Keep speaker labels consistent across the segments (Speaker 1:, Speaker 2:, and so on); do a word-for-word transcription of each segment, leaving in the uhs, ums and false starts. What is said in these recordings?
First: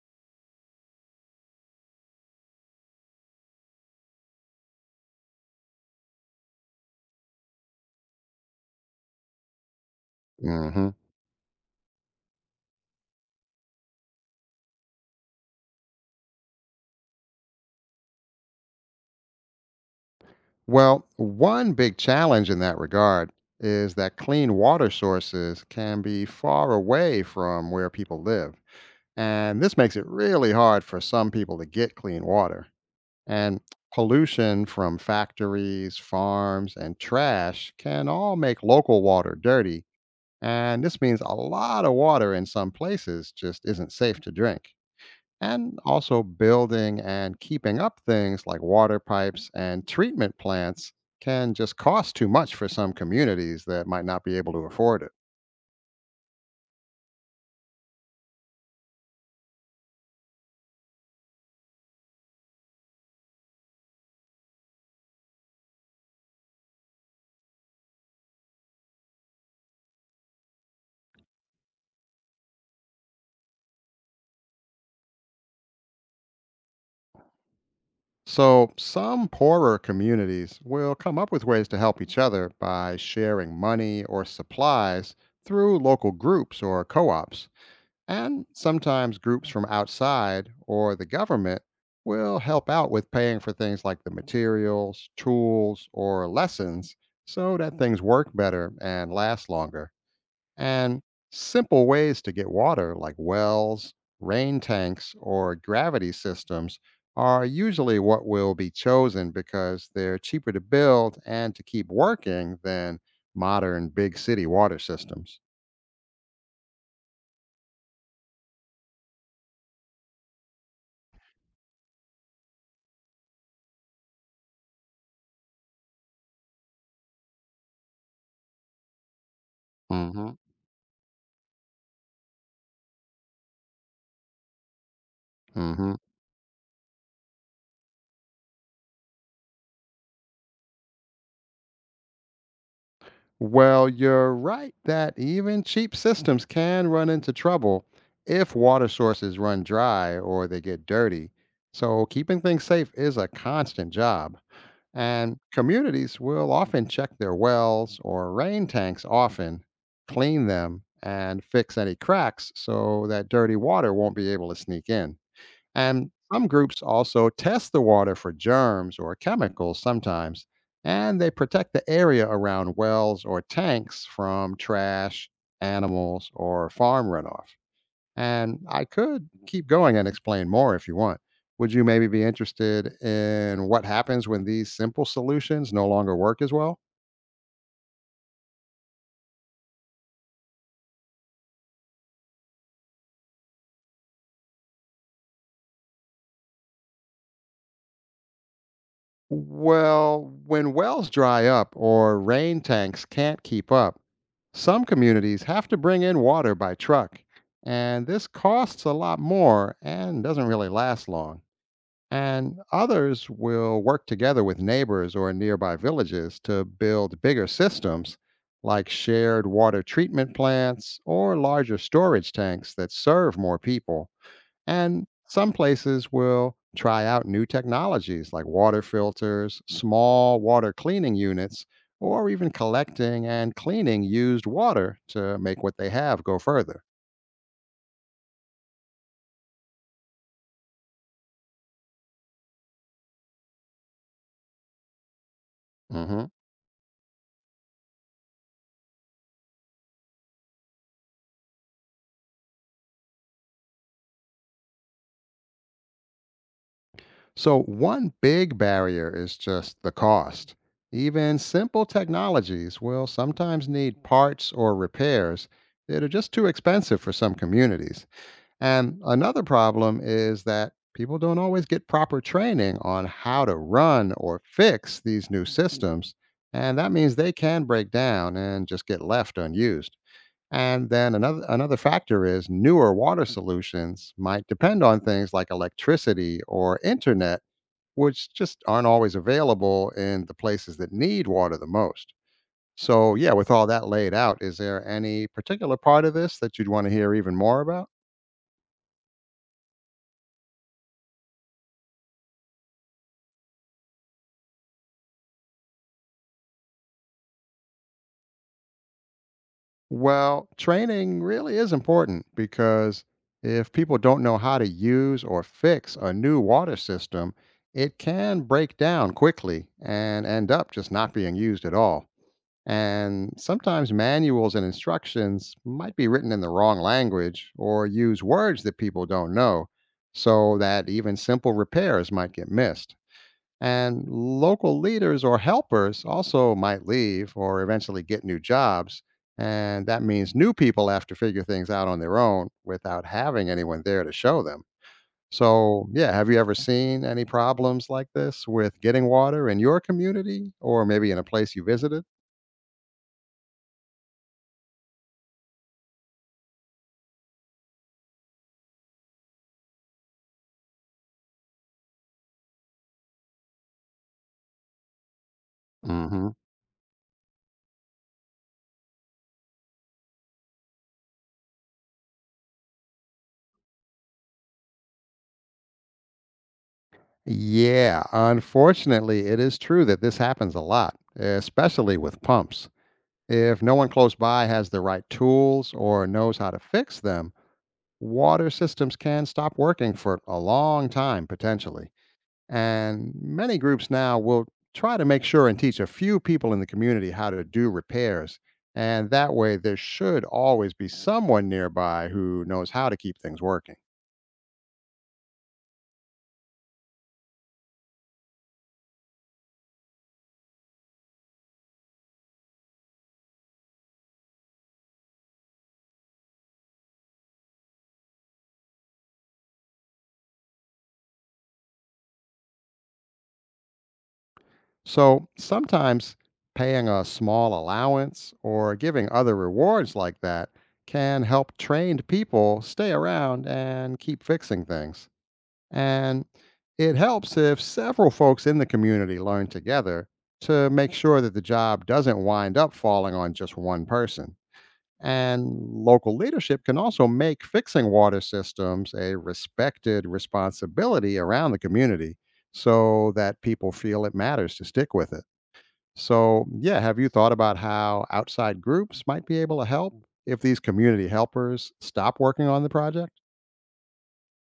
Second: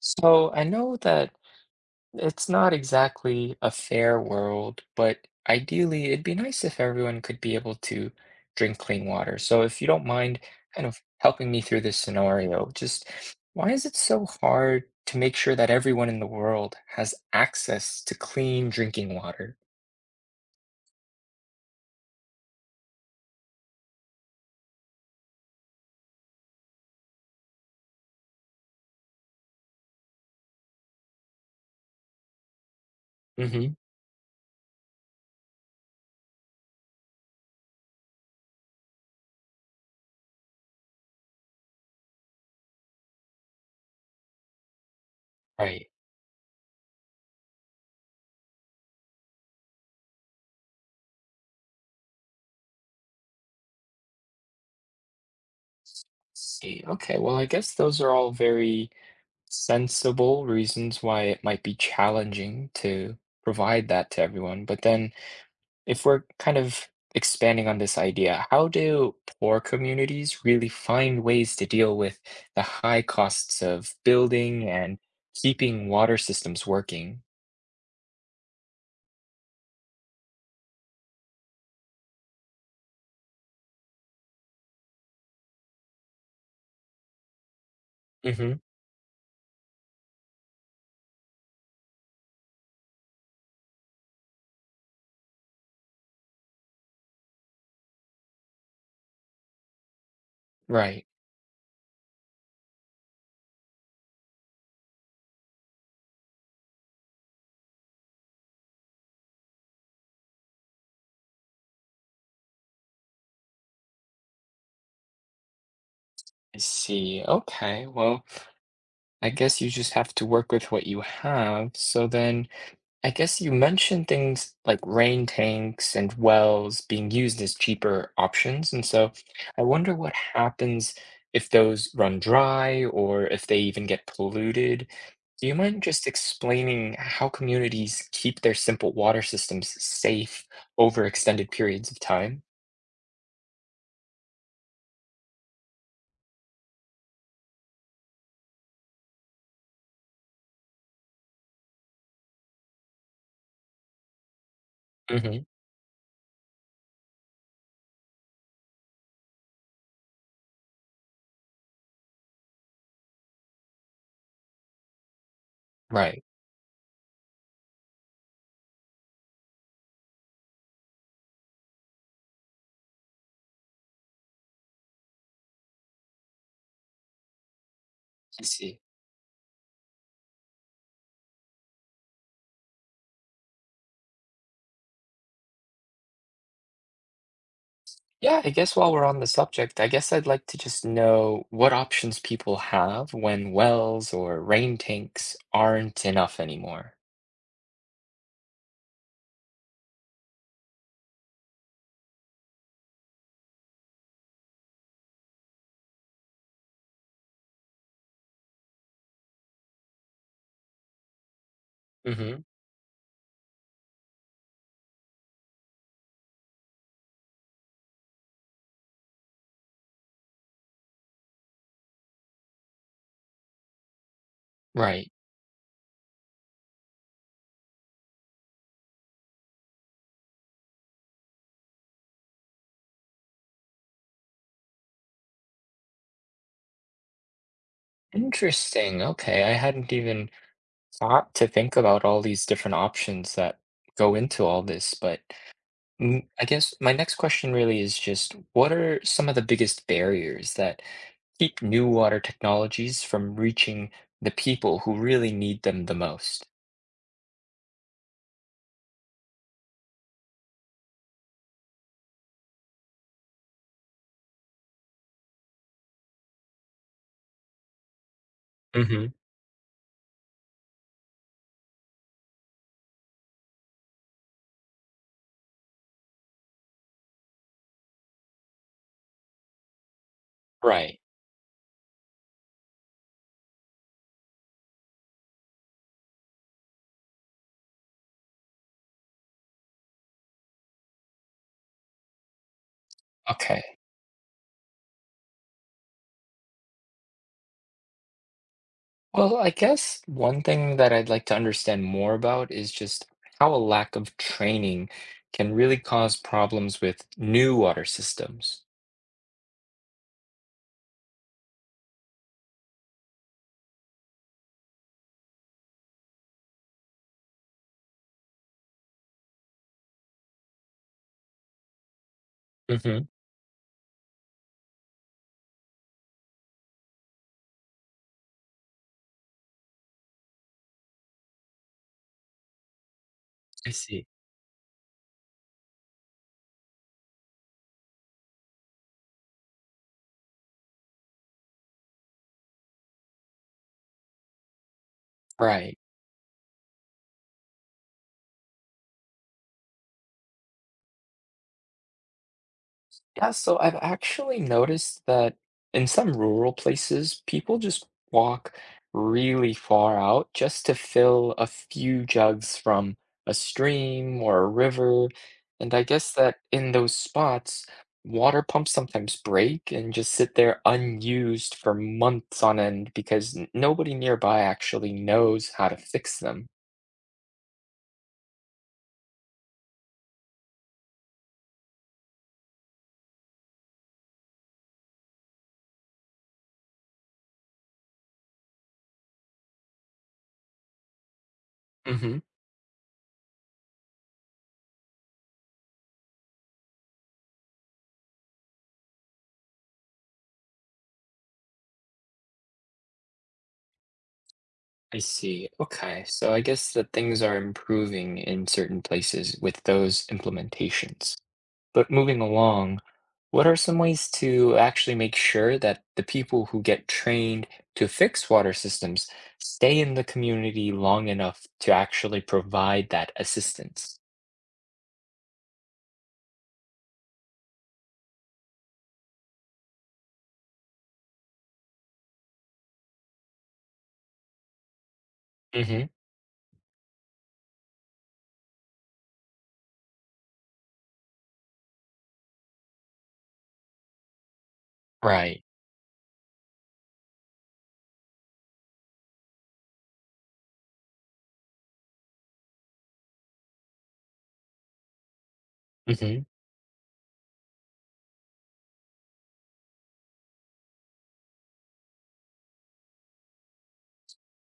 Speaker 1: So I know that it's not exactly a fair world, but ideally it'd be nice if everyone could be able to drink clean water. So if you don't mind kind
Speaker 2: hmm
Speaker 1: of helping me through this scenario, just why is it so hard to make sure that everyone in the world has access to clean drinking water?
Speaker 2: Well, one big challenge in that regard is that clean water sources can be far away from where people live. And this makes it really hard for some people to get clean water. And
Speaker 1: Hmm.
Speaker 2: pollution from factories, farms, and trash can all make local water dirty. And this means a lot of water in some places just isn't safe to drink. And
Speaker 1: Right.
Speaker 2: also building and keeping up things like water pipes and treatment plants can just cost too much for some communities that might not be able to afford it.
Speaker 1: See, okay, well, I guess those are all very sensible reasons why it might be challenging to provide that to everyone. But then if we're kind of expanding on this idea, how do poor communities really find ways to deal with the high costs of building and keeping water systems working?
Speaker 2: So, some poorer communities will come up with ways to help each other by sharing money or supplies through local groups or co ops. And
Speaker 1: Hmm.
Speaker 2: sometimes groups from outside or the government will help out with paying for things like the materials, tools, or lessons so that things work better and last longer. And
Speaker 1: Right.
Speaker 2: simple ways to get water, like wells, rain tanks, or gravity systems, are usually what will be chosen because they're cheaper to build and to keep working than modern big city water systems.
Speaker 1: I see. Okay. Well, I guess you just have to work with what you have. So then, I guess you mentioned things like rain tanks and wells being used as cheaper options. And so I wonder what
Speaker 2: hmm
Speaker 1: happens if those run dry or if they even get polluted. Do you mind
Speaker 2: hmm
Speaker 1: just explaining how communities keep their simple water systems safe over extended periods of time?
Speaker 2: Well, you're right that even cheap systems can run into trouble if water sources run dry or they get dirty. So, keeping things safe is a constant job. And
Speaker 1: Hmm.
Speaker 2: communities will often check their wells or rain tanks often, clean them, and fix any cracks so that dirty water won't be able to sneak in. And
Speaker 1: Right.
Speaker 2: some groups also test the water for germs or chemicals sometimes, and they protect the area around wells or tanks from trash, animals, or farm runoff.
Speaker 1: I
Speaker 2: And
Speaker 1: see.
Speaker 2: I could keep going and explain more if you want. Would you maybe be interested in what happens when these simple solutions no longer work as well?
Speaker 1: Yeah, I guess while we're on the subject, I guess I'd like to just know what options people have when wells or rain tanks aren't enough anymore.
Speaker 2: Well, when wells dry up or rain tanks can't keep up, some communities have to bring in water by truck. And this costs a lot more and doesn't really last long.
Speaker 1: Hmm.
Speaker 2: And others will work together with neighbors or nearby villages to build bigger systems like shared water treatment plants or larger storage tanks that serve more people. And
Speaker 1: Right.
Speaker 2: some places will try out new technologies like water filters, small water cleaning units, or even collecting and cleaning used water to make what they have go further.
Speaker 1: Interesting. Okay. I hadn't even thought to think about all these different options that go into all this, but mm,
Speaker 2: Mhm.
Speaker 1: I guess my next question really is just what are some of the biggest barriers that keep new water technologies from reaching the people who really need them the most?
Speaker 2: So, one big barrier is just the cost. Even simple technologies will sometimes need parts or repairs that are just too expensive for some communities. And
Speaker 1: Hmm.
Speaker 2: another problem is that people don't always get proper training on how to run or fix these new systems. And that means they can break down and just get left unused. And
Speaker 1: Right.
Speaker 2: then another another factor is newer water solutions might depend on things like electricity or internet, which just aren't always available in the places that need water the most. So, yeah, with
Speaker 1: Okay.
Speaker 2: all that laid out, is there any particular part of this that you'd want to hear even more about?
Speaker 1: Well, I guess one thing that I'd like to understand more about is just how a lack of training can really cause problems with new water systems.
Speaker 2: Well, training really is important because if people don't know how to use or fix a new water system, it can break down quickly and end up just not being used at all.
Speaker 1: Hmm.
Speaker 2: And sometimes manuals and instructions might be written in the wrong language or use words that people don't know, so that even simple repairs might get missed.
Speaker 1: I
Speaker 2: And
Speaker 1: see.
Speaker 2: local leaders or helpers also might leave or eventually get new jobs. And that means new people have to figure things out on their own without having anyone there to show them.
Speaker 1: Right.
Speaker 2: So, yeah, have you ever seen any problems like this with getting water in your community or maybe in a place you visited?
Speaker 1: Yeah, so I've actually noticed that in some rural places, people just walk really far out just to fill a few jugs from a stream or a river. And I guess
Speaker 2: hmm
Speaker 1: that in those spots, water pumps sometimes break and just sit there unused for months on end because n- nobody nearby actually knows how to fix them.
Speaker 2: Yeah, unfortunately, it is true that this happens a lot, especially with pumps. If no one close by has the right tools or knows how to fix them, water systems can stop working for a long time potentially. And many groups now will try to make sure and teach a few people in the community how to do repairs. And that way, there should always be someone nearby who knows how to keep things working.
Speaker 1: I see. Okay. So I guess that things are improving in certain places with those implementations. But moving along, what are some ways to actually make sure that the people who get trained to fix water systems stay in the community long enough to actually provide that assistance?
Speaker 2: So sometimes paying a small allowance or giving other rewards like that can help trained people stay around and keep fixing things.
Speaker 1: Hmm.
Speaker 2: And it helps if several folks in the community learn together to make sure that the job doesn't wind up falling on just one person.
Speaker 1: Right.
Speaker 2: And local leadership can also make fixing water systems a respected responsibility around the community so that people feel it matters to stick with it.
Speaker 1: Hmm.
Speaker 2: So, yeah, have you thought about how outside groups might be able to help if these community helpers stop working on the project?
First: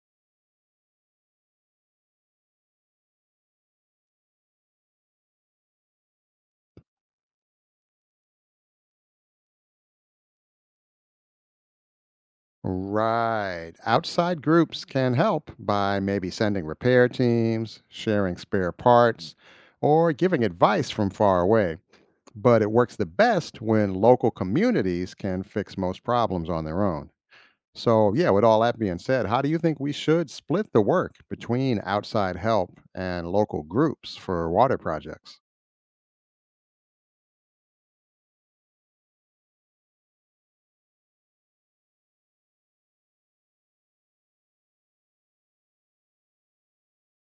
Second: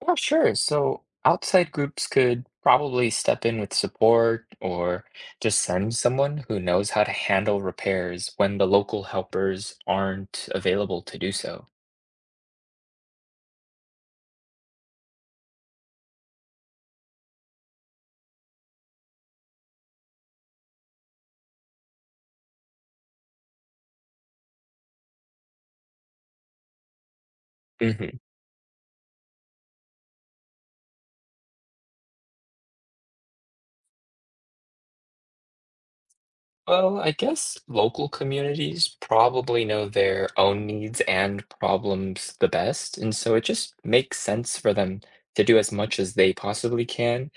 Speaker 1: Yeah, sure. So outside groups could probably step in with support or just send someone who knows how to handle repairs when the local helpers aren't available to do so.
Speaker 2: Right. Outside groups can help by maybe sending repair teams, sharing spare parts, or giving advice from far away. But it works the best when local communities can fix most problems on their own. So, yeah, with all that being said, how do you think we should split the work between outside help and local groups for water projects?
Speaker 1: Well, I guess local communities probably know their own needs and problems the best, and so it just makes sense for them to do as much as they possibly can.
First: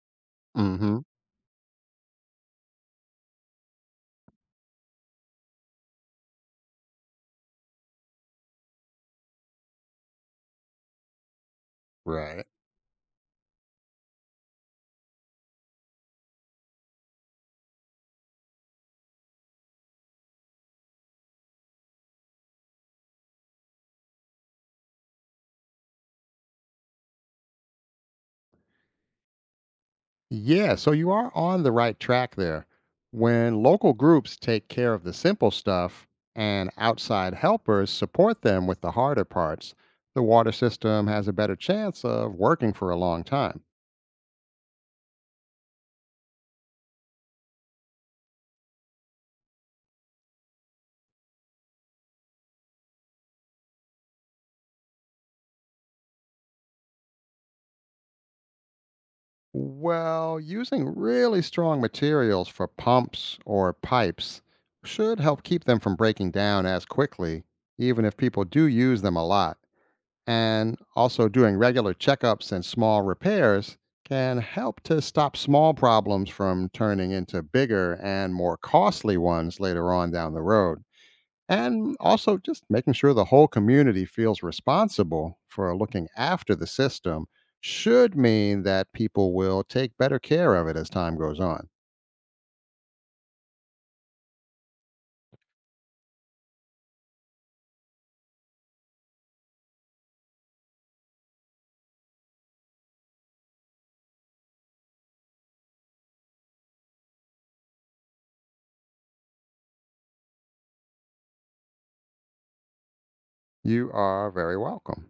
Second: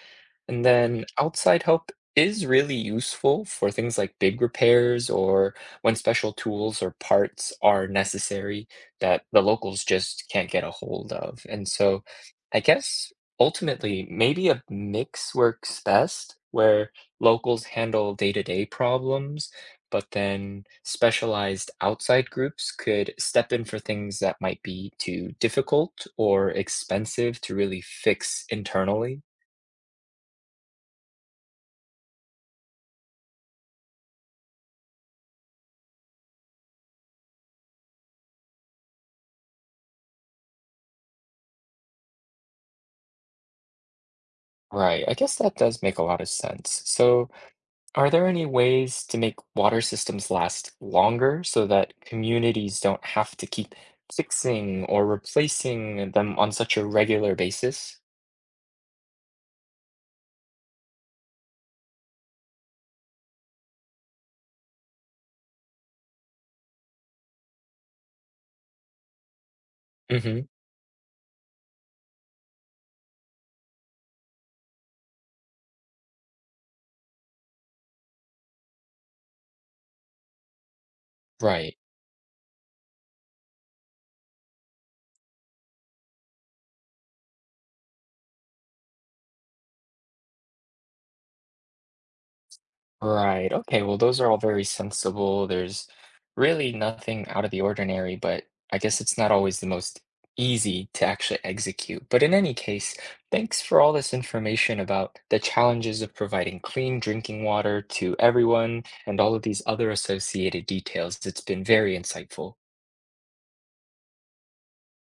Speaker 1: And
Speaker 2: Mm hmm.
Speaker 1: then outside help is really useful for things like big repairs or when special tools or parts are necessary that the locals just can't get a hold of. And so
Speaker 2: Right.
Speaker 1: I guess ultimately, maybe a mix works best where locals handle day-to-day problems, but then specialized outside groups could step in for things that might be too difficult or expensive to really fix internally.
Speaker 2: Yeah, so you are on the right track there. When local groups take care of the simple stuff and outside helpers support them with the harder parts, the water system has a better chance of working for a long time.
Speaker 1: Right, I guess that does make a lot of sense. So, are there any ways to make water systems last longer so that communities don't have to keep fixing or replacing them on such a regular basis?
Speaker 2: Well, using really strong materials for pumps or pipes should help keep them from breaking down as quickly, even if people do use them a lot.
Speaker 1: Hmm.
Speaker 2: And also doing regular checkups and small repairs can help to stop small problems from turning into bigger and more costly ones later on down the road.
Speaker 1: Right.
Speaker 2: And also just making sure the whole community feels responsible for looking after the system should mean that people will take better care of it as time goes on.
Speaker 1: Right. Okay. Well, those are all very sensible. There's really nothing out of the ordinary, but I guess it's not always the most easy to actually execute. But in any case, thanks for all this information about the challenges of providing clean drinking water to everyone and all of these other associated details. It's been very insightful.
Speaker 2: You are very welcome.